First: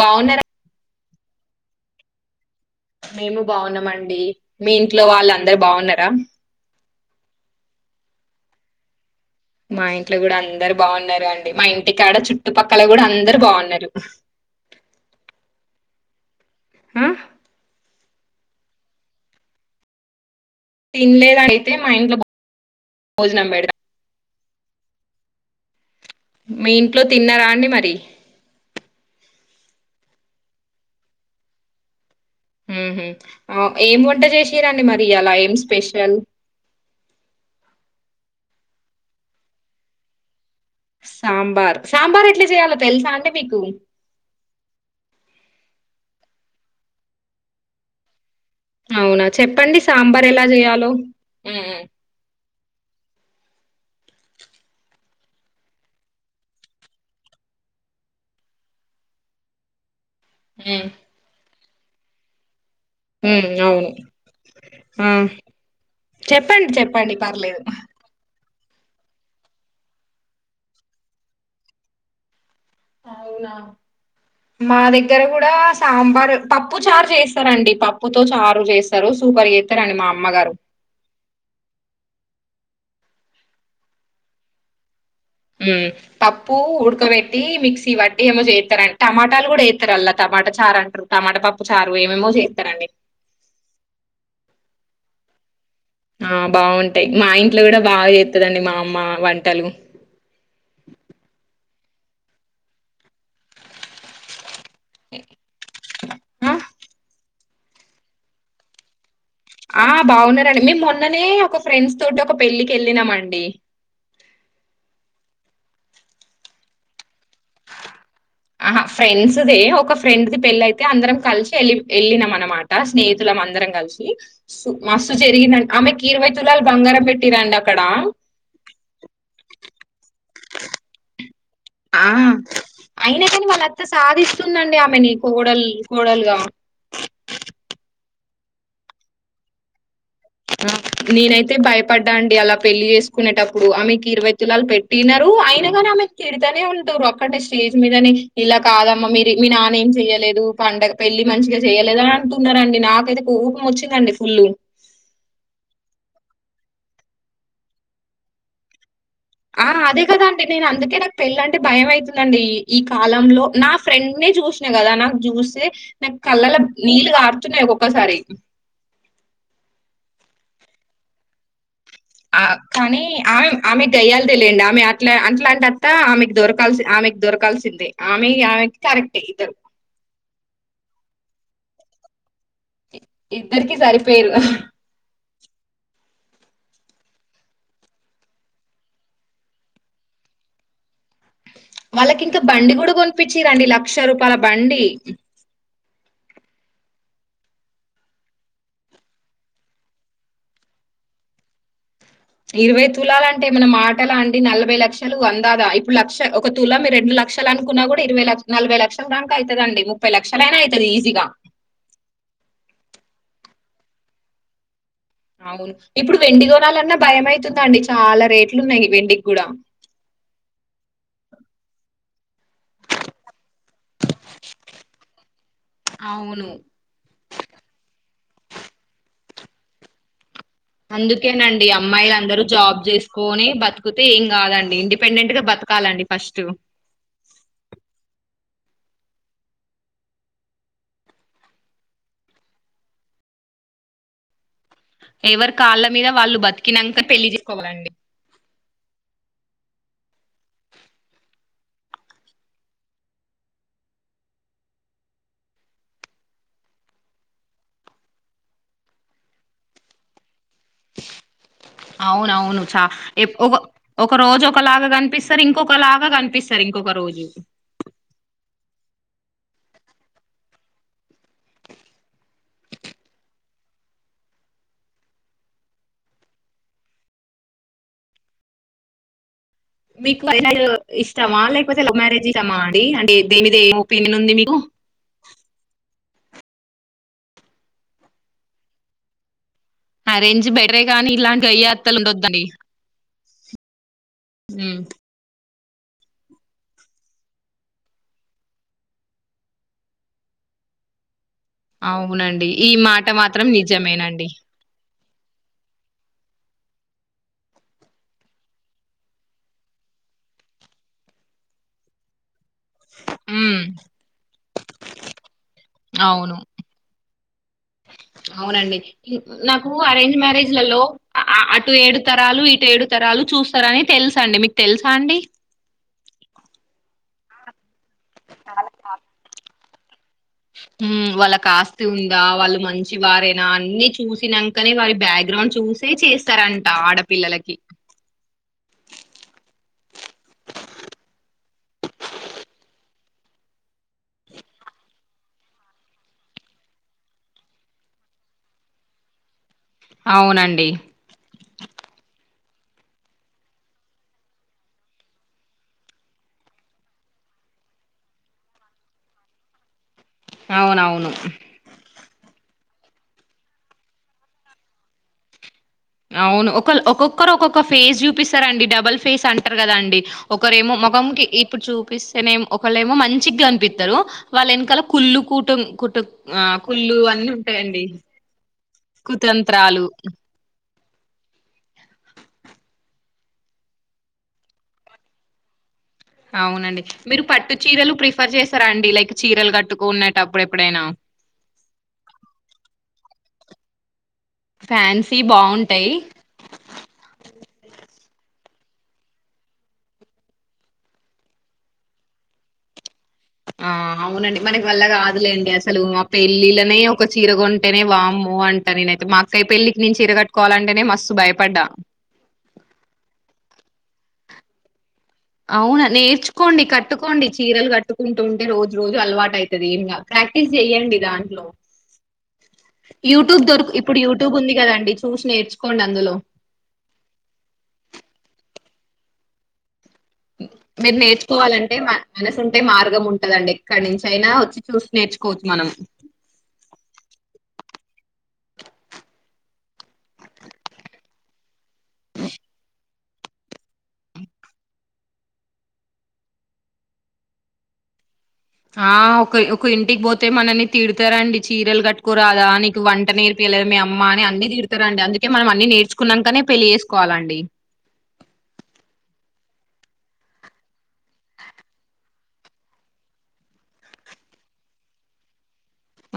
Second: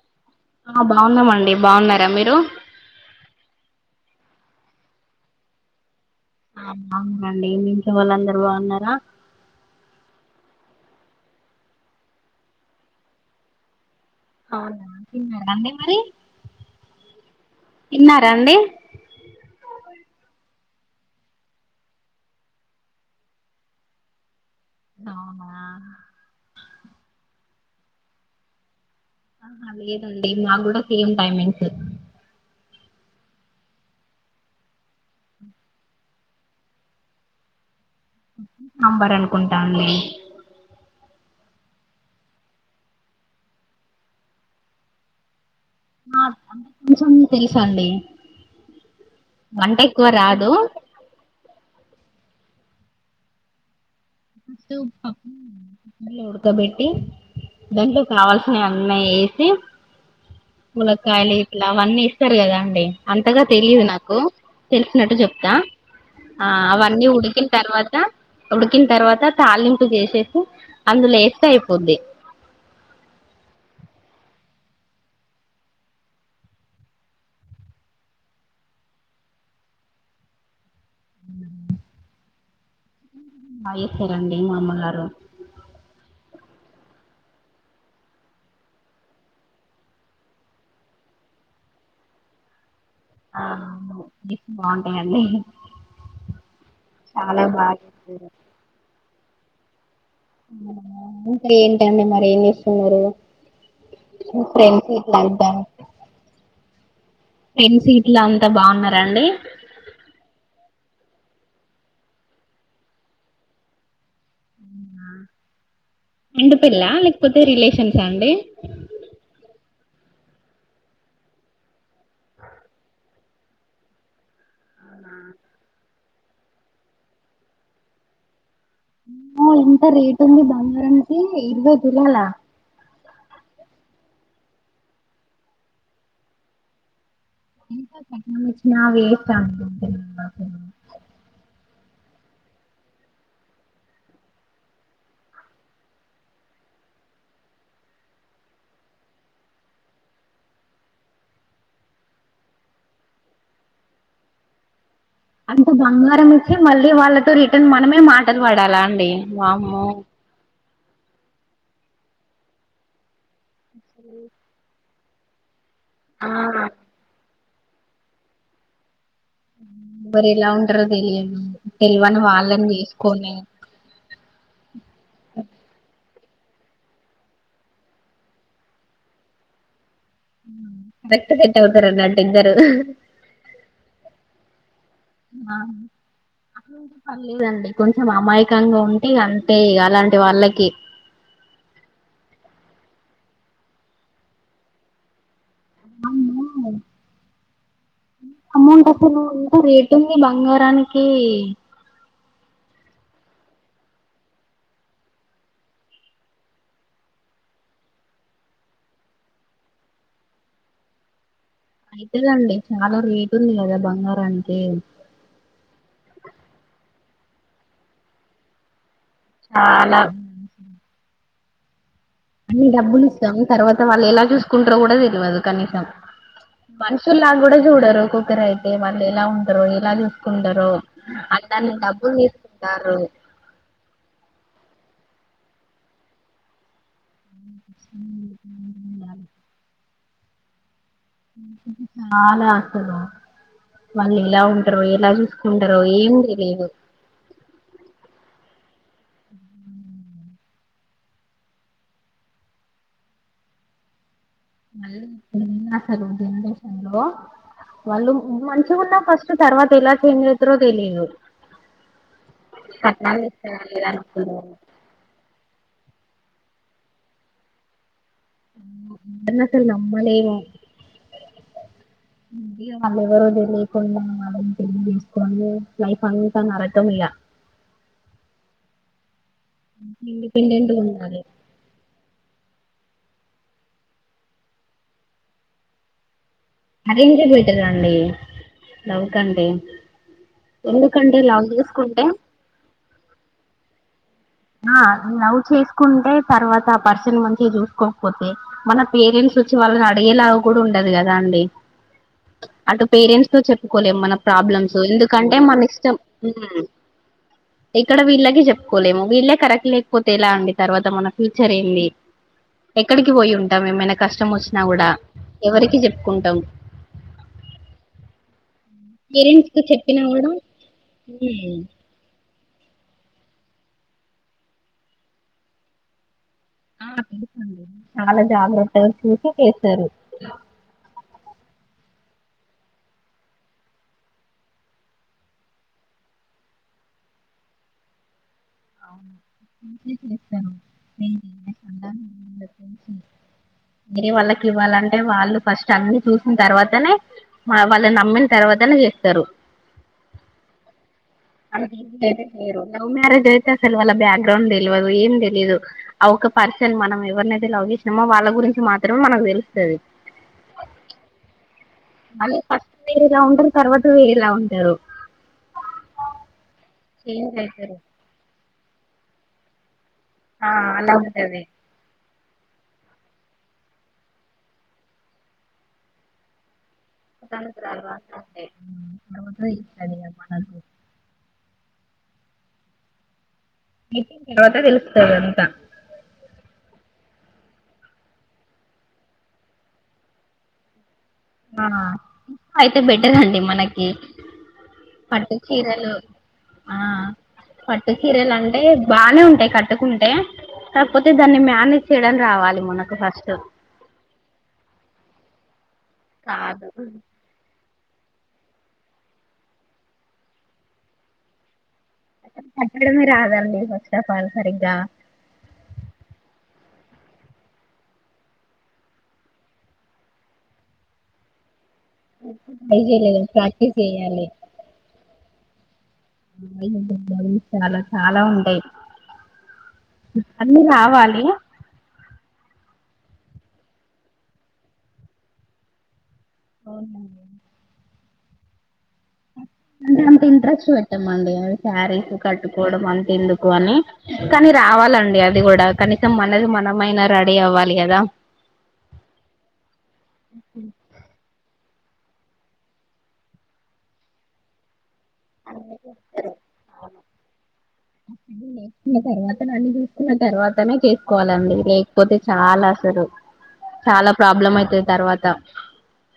బాగున్నారా బాగున్నం అండి బాగున్నారా మీరు? మేము బాగున్నామ అండి మీ ఇంట్లో వాళ్ళ అందరు బాగున్నారా? ఆ బాగున్నారండి మీ ఇంట్లోవాళ్ళు అందరు బావు న్నారా? మా ఇంట్లో కూడా అందరు బా ఉంన్నారు అండి మా ఇంటికాడ చుట్టుపక్కల కూడా అందరు బావున్నారు. అవును తిన్నారా అండి మరి హ తిన్నారా అండి తినలేదా [unintelligible] అయితే మా ఇంట్లో భోజనం పెడ అవునా మీ ఇంట్లో తిన్నారా అండి మరి ఆహా లేదండి మా కూడా సేమ్ టైమింగ్స్ మ్మ్ హ్మ్మ్ ఏం వంట చేసి రండి మరి ఇయాల ఏం స్పెషల్ సాంబార్ అనుకుంటా అండి సాంబార్ సాంబార్ ఎట్లా చేయాలో తెలుసా అండి మీకు? అ కొంచెం తెలుసు అండి అవునా చెప్పండి సాంబార్ ఎలా చెయాలో ఫస్ట్ పప్పు ఉడక బెట్టి దాంట్లో కావాల్సినవి అన్నయి వేసి ఉమ్ ములకాయలు ఇట్లా అవన్నీ వేస్తారు కదా అండి ఉమ్ అంతగా ఉమ్, తెలిదు అవును నాకు ఆ తెలిసినట్టు చెప్తా ఆ చెప్పండి అవన్నీ చెప్పండి ఉడికిన పర్లేదు తర్వాత ఉడికిన తర్వాత తలింపు చేసేసి అందులేస్తే అయిపోద్ది అవునా మా దగ్గర కూడా సాంబార్ పప్పు చారు చేస్తారండి పప్పుతో చారు చేసారు సో సూపర్ చేస్తారండి మా అమ్మగారు బాగా చేస్తారండీ మా అమ్మ గారు ఉమ్ పప్పు ఉడకబెట్టి మిక్సీ బట్టి ఏమో చేస్తారు అంట టమాటాలు కూడా వేస్తారు అలా టమాటా చారు అంటారు టమాటా పప్పు చారు ఏమేమో చేస్తారండి ఆ బాగుంటాయండి ఆ బాగుంటాయి మా చాలా ఇంట్లో కూడా బాగా చేస్తారు చేస్తదండి మా అమ్మ వంటలు ఆ కర్రీ ఏంటండి మరీ ఏం చేస్తున్నారు ఫ్రెండ్స్ సట్లుంత ఆ ఫ్రెండ్ సీట్లు అంతా బాగున్నరా అండి ఆ బాగున్నారండి మేము మొన్ననే ఒక ఫ్రెండ్స్ తోటి ఒక పెళ్ళికి వెళ్ళినమ అండి ఉమ్ మీ ఇంట్లో పెళ్ళా లే ఆహా ఫ్రెండ్స్ దే ఒక ఫ్రెండ్ ది పెళ్ళి అయితే అందరం కలిసి వెళ్ళి వెళ్ళినం అన్నమాట స్నేహితులం అందరం కలిసి మస్తు జరిగిందండి ఆమె కీ ఇరవై తులాలు బంగారం పెట్టిరండి అక్కడ అమ్మో ఎంత రేట్ ఉంది బాంగారానికి ఆ అయినా కానీ వాళ్ళ అత్త సాధిస్తుందండి ఆమెని కోడలు కోడలుగా నా వేస్ట్ ప్యామిలి నేనైతే భయపడ్డా అండి అలా పెళ్లి చేసుకునేటప్పుడు ఆమెకి ఇరవై తులాలు పెట్టినారు అయిన గాని ఆమె తిడతనే ఉంట ఒక్కటి స్టేజ్ మీదని ఇలా కాదమ్మా మీరు మీ నాన్న ఏం చెయ్యలేదు లు పండగ పెళ్ళి మంచిగా చేయలేదా అంటున్నారండి నాకైతే కోపం వచ్చిందండి ఫుల్ అంతా బంగారం ఇచ్చి మళ్ళీ వాళ్ళతో రిటర్న్ మనమే మాటలు పడాలా అండి ఆ వామ్మో అదే కదండి నేను అందుకే నాకు పెళ్ళి అంటే భయం అవుతుందండి ఈ కాలంలో నా ఫ్రెండ్ నే చూసిన కదా నాకు చూస్తే నాకు ఆ కళ్ళలో నీళ్లు కారు తున్నాయి ఒక్కొక్కసారి మరి ఎలా వుంటరో తెలియదు తెల్వని ఆ వాళ్ళని కానీ చేసుకొని ఆమె ఆమె గయ్యాలి దేలేండి ఆమె అట్లా అట్లాంటి అత్త ఆమె దొరకాల్సి ఆమెకి దొరకాల్సిందే ఆమె ఆమెకి కరెక్టే ఇద్దరు బెస్ట్ సెట్టు అవుతారు అండి వాళ్ళ ఇద్దరు ఇద్దరికి సరిపోయరు ఆ అయితే పర్లేదండి కొంచెం అమాయకంగా ఉంటే అంతే ఇగా అలాంటి వాళ్ళకి వాళ్ళకి ఇంకా బండి కూడా కొనిపించిరండి లక్ష రూపాయల బండి అమ్మో అమౌంట్ అసలు నువ్వు ఇంత రేట్ ఉంది బంగారానికి ఇరవై తులాల అంటే మన మాటలా అండి నలభై లక్షలు అందాదా ఇప్పుడు లక్ష ఒక తుల మీరు రెండు ల లక్షలు అనుకున్నా కూడా ఇరవై లక్ష నలభై లక్షల దాక అవుతుద అండి ముప్పై లక్ష అయినా అవుతుది ఈజీగా అయితుదండి చాలా రేట్ ఉంది కదా బంగారానికి అవును ఇప్పుడు వెండి కోనాలన్నా భయం అవుతుంది అండి చాలా రేట్లు ఉన్నాయి వెండి చాలా అన్ని డబ్బులు ఇస్తాము తర్వాత వాళ్ళు ఎలా చూసుకుంటారో కూడా తెల్వదు. కనీసం అవును మనుషుల్లా కూడా చూడరు ఒకక్కరు అయితే వాళ్ళు ఎలా ఉంటరు ఎలా చూస్త అందుకేనండి అమ్మాయిలు అందరూ జాబ్ తీసుకుంటారు చేసుకొని బతుకుతే ఏం కాదండి ఇంటి పెండెంట్ గా బతకాలండి ఫస్టు [inaudible] చాలా ఆసలు మళ్ళీలావ్ తరో ఎలా ఎవరి చూసుకుంటారో కాళ్ళ మీద ఏం వాళ్ళు తెలిదు. బతికినాక పెళ్లి చేసుకోవాలండి అన్ అసలు ఏం చేసినారో వాళ్ళు మంచిగా ఉన్న ఫస్ట్ తర్వాత ఎలా చేంజ్ అయితరో తెలియదు. అవునవును చ కట్నాలు ఇప్ ఒక ఇస్తారా లేదా ఒక అనుకుంటారు రోజు ఒకలాగా కనిపిస్తారు ఇంకొక్ ఒక లాగ కనిపిస్తారు ఇంకొక రోజు. నన్నస్సలు నమ్మలేను. ఇ వాళ్ళ ఎవరో తెలియకుండా వాళ్ళని తెలియజేసుకోండి లైఫ్ అంతా నరకం ఇలా మీకు పరిణయు ఇండిపెండెంట్ గా ఉండాలి ఇష్టమా లేకపోతే లవ్ మ్యారేజి ష్టమా అండి అంటే ఏ దేని మీద ఏ ఒపీనియన్ ఉంది మీకు అరెంజ్ బెటర్ అండి లవ్ కంటే ఆ రేంజ్ బెటరే కాగానీ ఎందుకంటే ఇలాంటి లవ్ గయ్య అత్తలు చేసుకుంటే ఉండద్దండి. ఆ లవ్ చెస్ కుంటే తర్వాత ఆ పర్సన్ మంచిగా చూసుకోకపోతే మన పేరెంట్స్ వచ్చి వాళ్ళని అడిగేలాగా కూడా ఉండ డదు కదా అండి అవునండి ఈ అటు మాట పేరెంట్స్ తో మాత్రం చెప్పుకోలేము మన నిజమేనండి ప్రాబ్లమ్స్ ఎందు కంటే మన ఇష్టం ఇక్కడ వీళ్ళకి చెప్పుకోలేము. వీళ్ళే కరెక్ట్ లేకపోతే ఎలా అండి తర్వాత మన ఫ్యూచర్ ఏంది? ఎక్కడికి పోయి ఉమ్ ఉంటాం ఏమైనా కష్టం వచ్చినా కూడా ఎవరికి చెప్పుకుంటాం. అవును అవునండి పేరెంట్స్ కి నాకు చెప్పినా అరేంజ్ కూడా మ్యారేజ్లలో అ ఆ "ఉమ్, అటు ఏడుత రాలు ఇటు ఏడు తరాలు చూస్తారని తెలుస అండి మీకు తెలుసా అండి. ఆ తెలుసండి చాలా జాగ్రత్తగా చూసి చేస్తారు. ఊ వాలక్ కాస్త ఉందా వాళ్ళు మంచి వారేనా అన్ని చూసినాంకనే వారి బ్యాక్గ్రౌండ్ చూసే చేస్తారా. కంట ఆడపిల్లలకి అవును నేను చేస్తాను [unintelligible] వేరే వాళ్ళకి ఇవ్వాలంటే వాళ్ళు ఫస్ట్ అన్ని చూసిన తర్వాతనే మనం వాళ్ళని నమ్మిన తర్వాతనే చేస్తారు. అవునండి లేరు లవ్ మ్యారేజ్ అయితే అసలు వాళ్ళ బ్యాక్గ్రౌండ్ తెల్వదు. ఏం తెలీదు ఆ ఒక పర్సన్ మనం ఎవరి చేసే లవ్ ఇష్టమో వాళ్ళ గురించి మాత్రమే మనకు తెలుస్తది. అవునవును అళ్లు ఫస్ట్ వేరేలా ఉంటారు తర్వాత వేరేలా ఉంటారు. అవును ఒకలు ఒక్కొక్కరు చేంజ్ ఒక్కొక్క అయితారు ఫేస్ చూపిస్తారండి. డబల్ ఫేస్ అంటారు కదా అండి. ఆ ఒకరేమో అలా మొఖమ్కి ఉంటది ఇప్పుడు చూపిస్ తేనేమో ఒకళ్ళ ఏమో మంచిగా అనిపిస్తారు వాళ్ళ వెనకాల కుళ్ళు కూటమ్ కూట ఆ కుళ్ళు అన్ని ఉంటాయండి కుతంత్రాలు [unintelligible] ఇ తరవాత తెలుస్తద అంత అవునండి మీరు పట్టు చీరలు ప్రిఫర్ చేస్తారా అండి లైక్ చీరలు కట్టుకునేటప్పుడు ఎప్పుడైనా ఆ అయితే బెటర్ అండి మనకి ఫ్యాన్సీ బాగుంటాయి పట్టుచీరలు ఆ పట్టుచీరలు అం టే బానే ఉంటాయి కట్టుకుంటే కాకపోతే దాన్ని మేనేజ్ చేయడం రావాలి మనకు ఫస్ట్. ఆ అవునండి మనకి వల్ల కాదులేండి అసలు ఆ కాదు పెళ్ళిళ్ళనే ఒక చీర కొం అంటేనే వామ్మో అంట నేనైతే మాకుై పెళ్ళికి నిను చిరగట్టుకోవాలంటేనే మస్తు భయపడ్డా కట్టడమే రాదండి ఫాస్టఫాల్ సరిగ్గా అవునా నేర్చుకోండి కట్టుకోండి చీరలు కట్టుకుంటుంటే రోజు రోజు అలవాటు అవుతది ఏం కాద్ ప్రాక్టీస్ చెయ్యడి దాంట్లో ట్రై చేయలేదు యూట్యూబ్ దొరకు ప్రాక్టీస్ ఇప్పుడు చేయాలి యూట్యూబ్ ఉంది కదండి చూసి నేర్చుకొండి [unintelligible] చాలా చాలా ఉంటాయ్ మీరు రావాలి నేర్చుకోవాలంటే మ మనసు ఉంటే మార్ ం ఉంటదండి ఎక్కడ నుంచి అయినా వచ్చి చూసి నేర్చుకోవచ్చు మనం అవును మ అ అంత ఇంట్రెస్ట్ పెట్టామండి అవి శారీస్ కట్టుకోవడం అంత ఎందుకు అని కానీ రావాలం డి అది కూడా కనీసం మనది మనమైనా రెడీ అవ్వాలి కదా ఆ ఒక ఒకరి ఇంటికి పోతే మనల్ని తిడతారండి చీరలు కట్టుకోరాదా నీకు వంట నేర్పియలేద మీ అమ్మ అని అన్నిీ తీిడుతర్ రండి అందుకే మనం అన్ని నేర్చుకున్నాకనే పెళ్లి చేేసుకోవాలండి హు ఇంగ తర్వాత అన్ని చుస్ కున్న తర్వాతనే చేసుకోవాలండి లేకపోతే చాలా అసలు చాలా ప్రాబ్లం అయితది తర్వాత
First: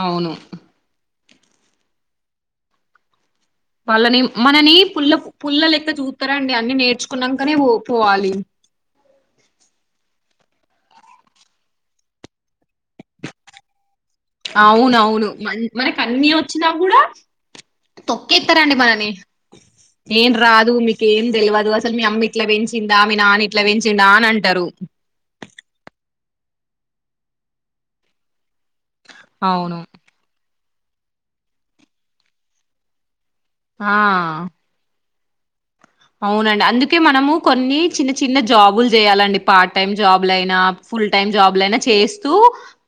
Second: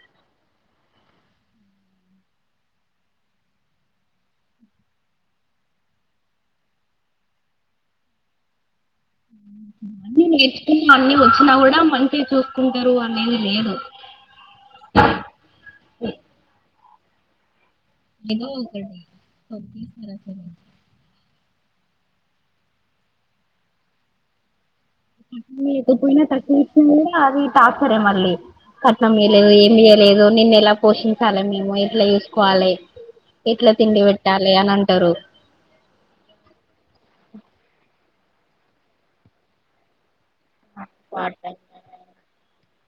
అవును వాళ్ళని మనని పుల్ల పుల్ల లెక్క చూతారాండి అన్ని నేర్చుకున్నాకనే పో పోవాలి అన్ని నేర్చుకున్నా అన్ని వచ్చినా కూడా మంచిగ చూ అవునవును మ మనకన్ని వచ్చినా కూడ ఏదో తొక్కేత్తరండి ఒకటి మనని తొక్కేస్తారు ఏం అసలు రాదు మీకేం తెలువద్ అసలు మీ అమ్మ ఇట్లా పెంచిందా మీ నాన్న ఇట్లా పెంచిందా అని అంటారు లేకపోయినా తక్చ్చ అది టాచ్చరే మళ్ళీ కట్నం మీయలేదు ఏమి అవును చేయలేదు నిన్ను ఎలా పోషించాలి మేము ఎట్లా చూసుకోవాలే ఎట్లా ఆ తిండి పెట్టాలే అని అంటారు అవునండి అందుకే మనము కొన్ని చిన్న చిన్న జాబులు చేయాలండి పార్ట్ టైమ్ జాబ్ బ్లాయ్నా ఫుల్ టైమ్ జాబ్ లైనా చేస్తూ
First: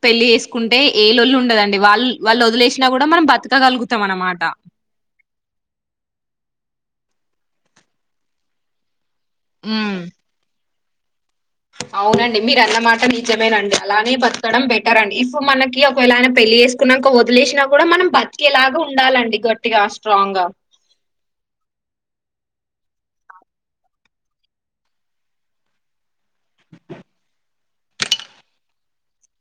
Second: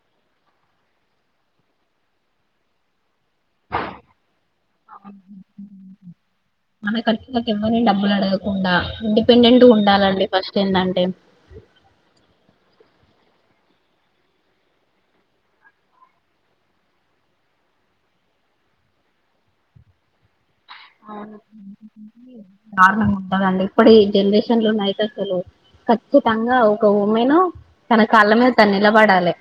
పెళ్లి చేసుకుంటే ఏ లొల్లి ఉండదండి వాళ్ వాళ్ళు వలేసినా కూడా మనం బత్ తుక గలుగుతాం అన్నమాట మన ఖర్చలకు ఎవ్వరని డబ్బులు అడగకుండా ఇండిపెండెంట్గా ఉమ్ ఉండాలండి ఫస్ట్ ఏంటంటే అవునండి మీరు అన్నమాట నిజమే అండి అలానే పతడం బెటర్ అండి ఇఫ్ మనకి ఒకవలానా పెళ్లి వేసుకున్నాక వదిలేసినా కూడా మనం బత్ తికేలాగా ఉండాలండి గట్టిగా స్ట్రాంగ్ గా దారుణంగా ఉంటదండి ఇప్పుడు ఈ జనరేషన్ లో నైతే అసలు ఖచ్చితంగా ఒక ఉమెను తన కాళ్ళ మీద తను నిలబడాలే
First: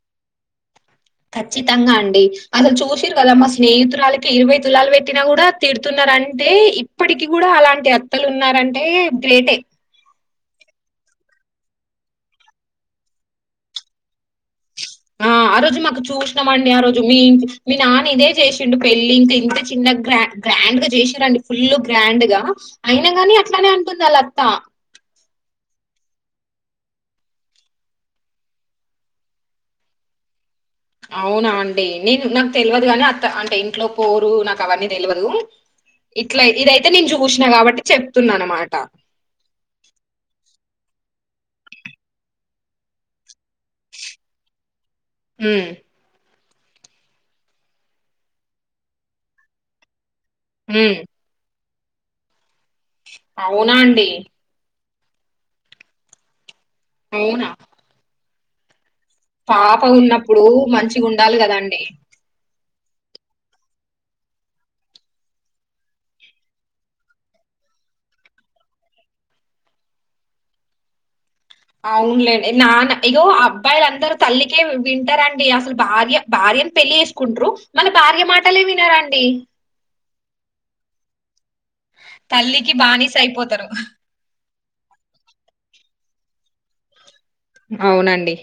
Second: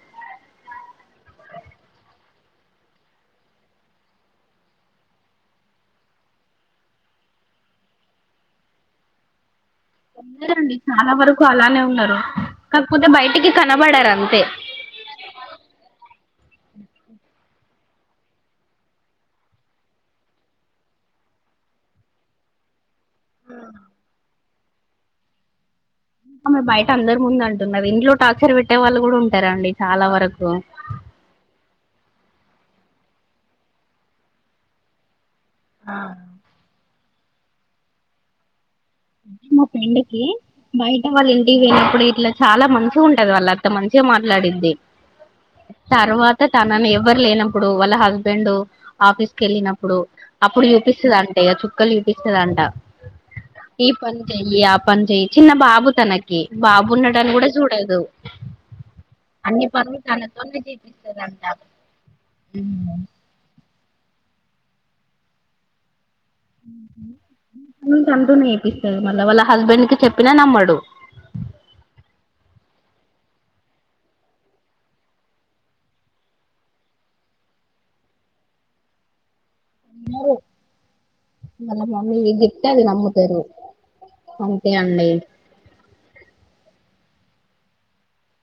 ఖచ్చితంగా అండి అసలు చూసిర్రు కదా మా స్నేహితురాలికి ఇరవై తులాలు పెట్టినా కూడా తిడుతున్నా రంటే ఇప్పటికి కూడా అలాంటి అత్తలు ఉన్నారంటే గ్రేటే ఉన్నారండి చాలా వరకు అలానే ఉన్నారు కాకపోతే బయటికి కనబడారు అంతే ఆ ఆ రోజు మాకు చూస్ ండి ఆ రోజు మీ మీ నాన్న ఇదే చేసిండు పెళ్ళలి ఇంకా ఇంత చిన్న గ్ర గ్రాండ్ గా చేసిరండి ఫుల్ గ్రాండ్ గా అయిన గాని అట్లానే అంటుంది ఆలత్తా ఆమె బయట అందరు ముందు అంతుంది అవి ఇంట్లో టార్చర్ పెట్టే వాళ్ళు కూడా ఉంటారండి చాలా వరకు అవునా అండి నేన్ నాకు తెలువదు కానీ అత్త అంటే ఇంట్లో పోరు నాకు అవన్నీ తెలువదు ఆ ఇట్లా ఇదైతే నేను చూసినా కాబట్టి చెప్తున్నా అన్నమాట మా పెండ్కి బయట వాళ్ళ ఇంటికి పోయినప్పుడు ఇట్లా చాలా మంచి ఉంటది వాళ్ళ అత్త మంచ్ మాట్లాడిద్ధి హ్మ్ తర్వాత్ త తనని ఎవ్వరు లేనప్పుడు వాళ్ళ హస్బెండ్ ఆఫీస్ కేళ్ళినప్పుడు అప్పుడు హ్మ్ చూపిస్తదంటే, చుక్కలు చూపిస్తదంట. అవునా ఈ అండి పని చెయ్యి. ఆ పని చెయ్యి. చిన్న బాబు తనకి, బాబు ఉన్నడని కూడ అవునా చూడదు. అన్ని పాప పనులు ఉన్నప్పుడు తనతోనే మంచిగ ఉండాలి కదండి! మ్మ్ ఏంటేంటో నేర్పిస్తది మల్ల వాళ్ళ హస్బెండ్ కి చెప్పినా నమ్మడు. అవునులేండి నాన్న ఇగో అబ్బాయిలందరూ తల్లికే వి వింటారండి. అసలు భార్య భార్య ఏం పెళ్ళి చేసుకుంట్రు మల్ల భార్య మాటలే వినరండి. వినరు వాళ్ల మమ్మీ ఏం చెప్తే తల్లికి అది బానిస నమ్ముతరు అయిపోతారు అంతే అండి. అవునండి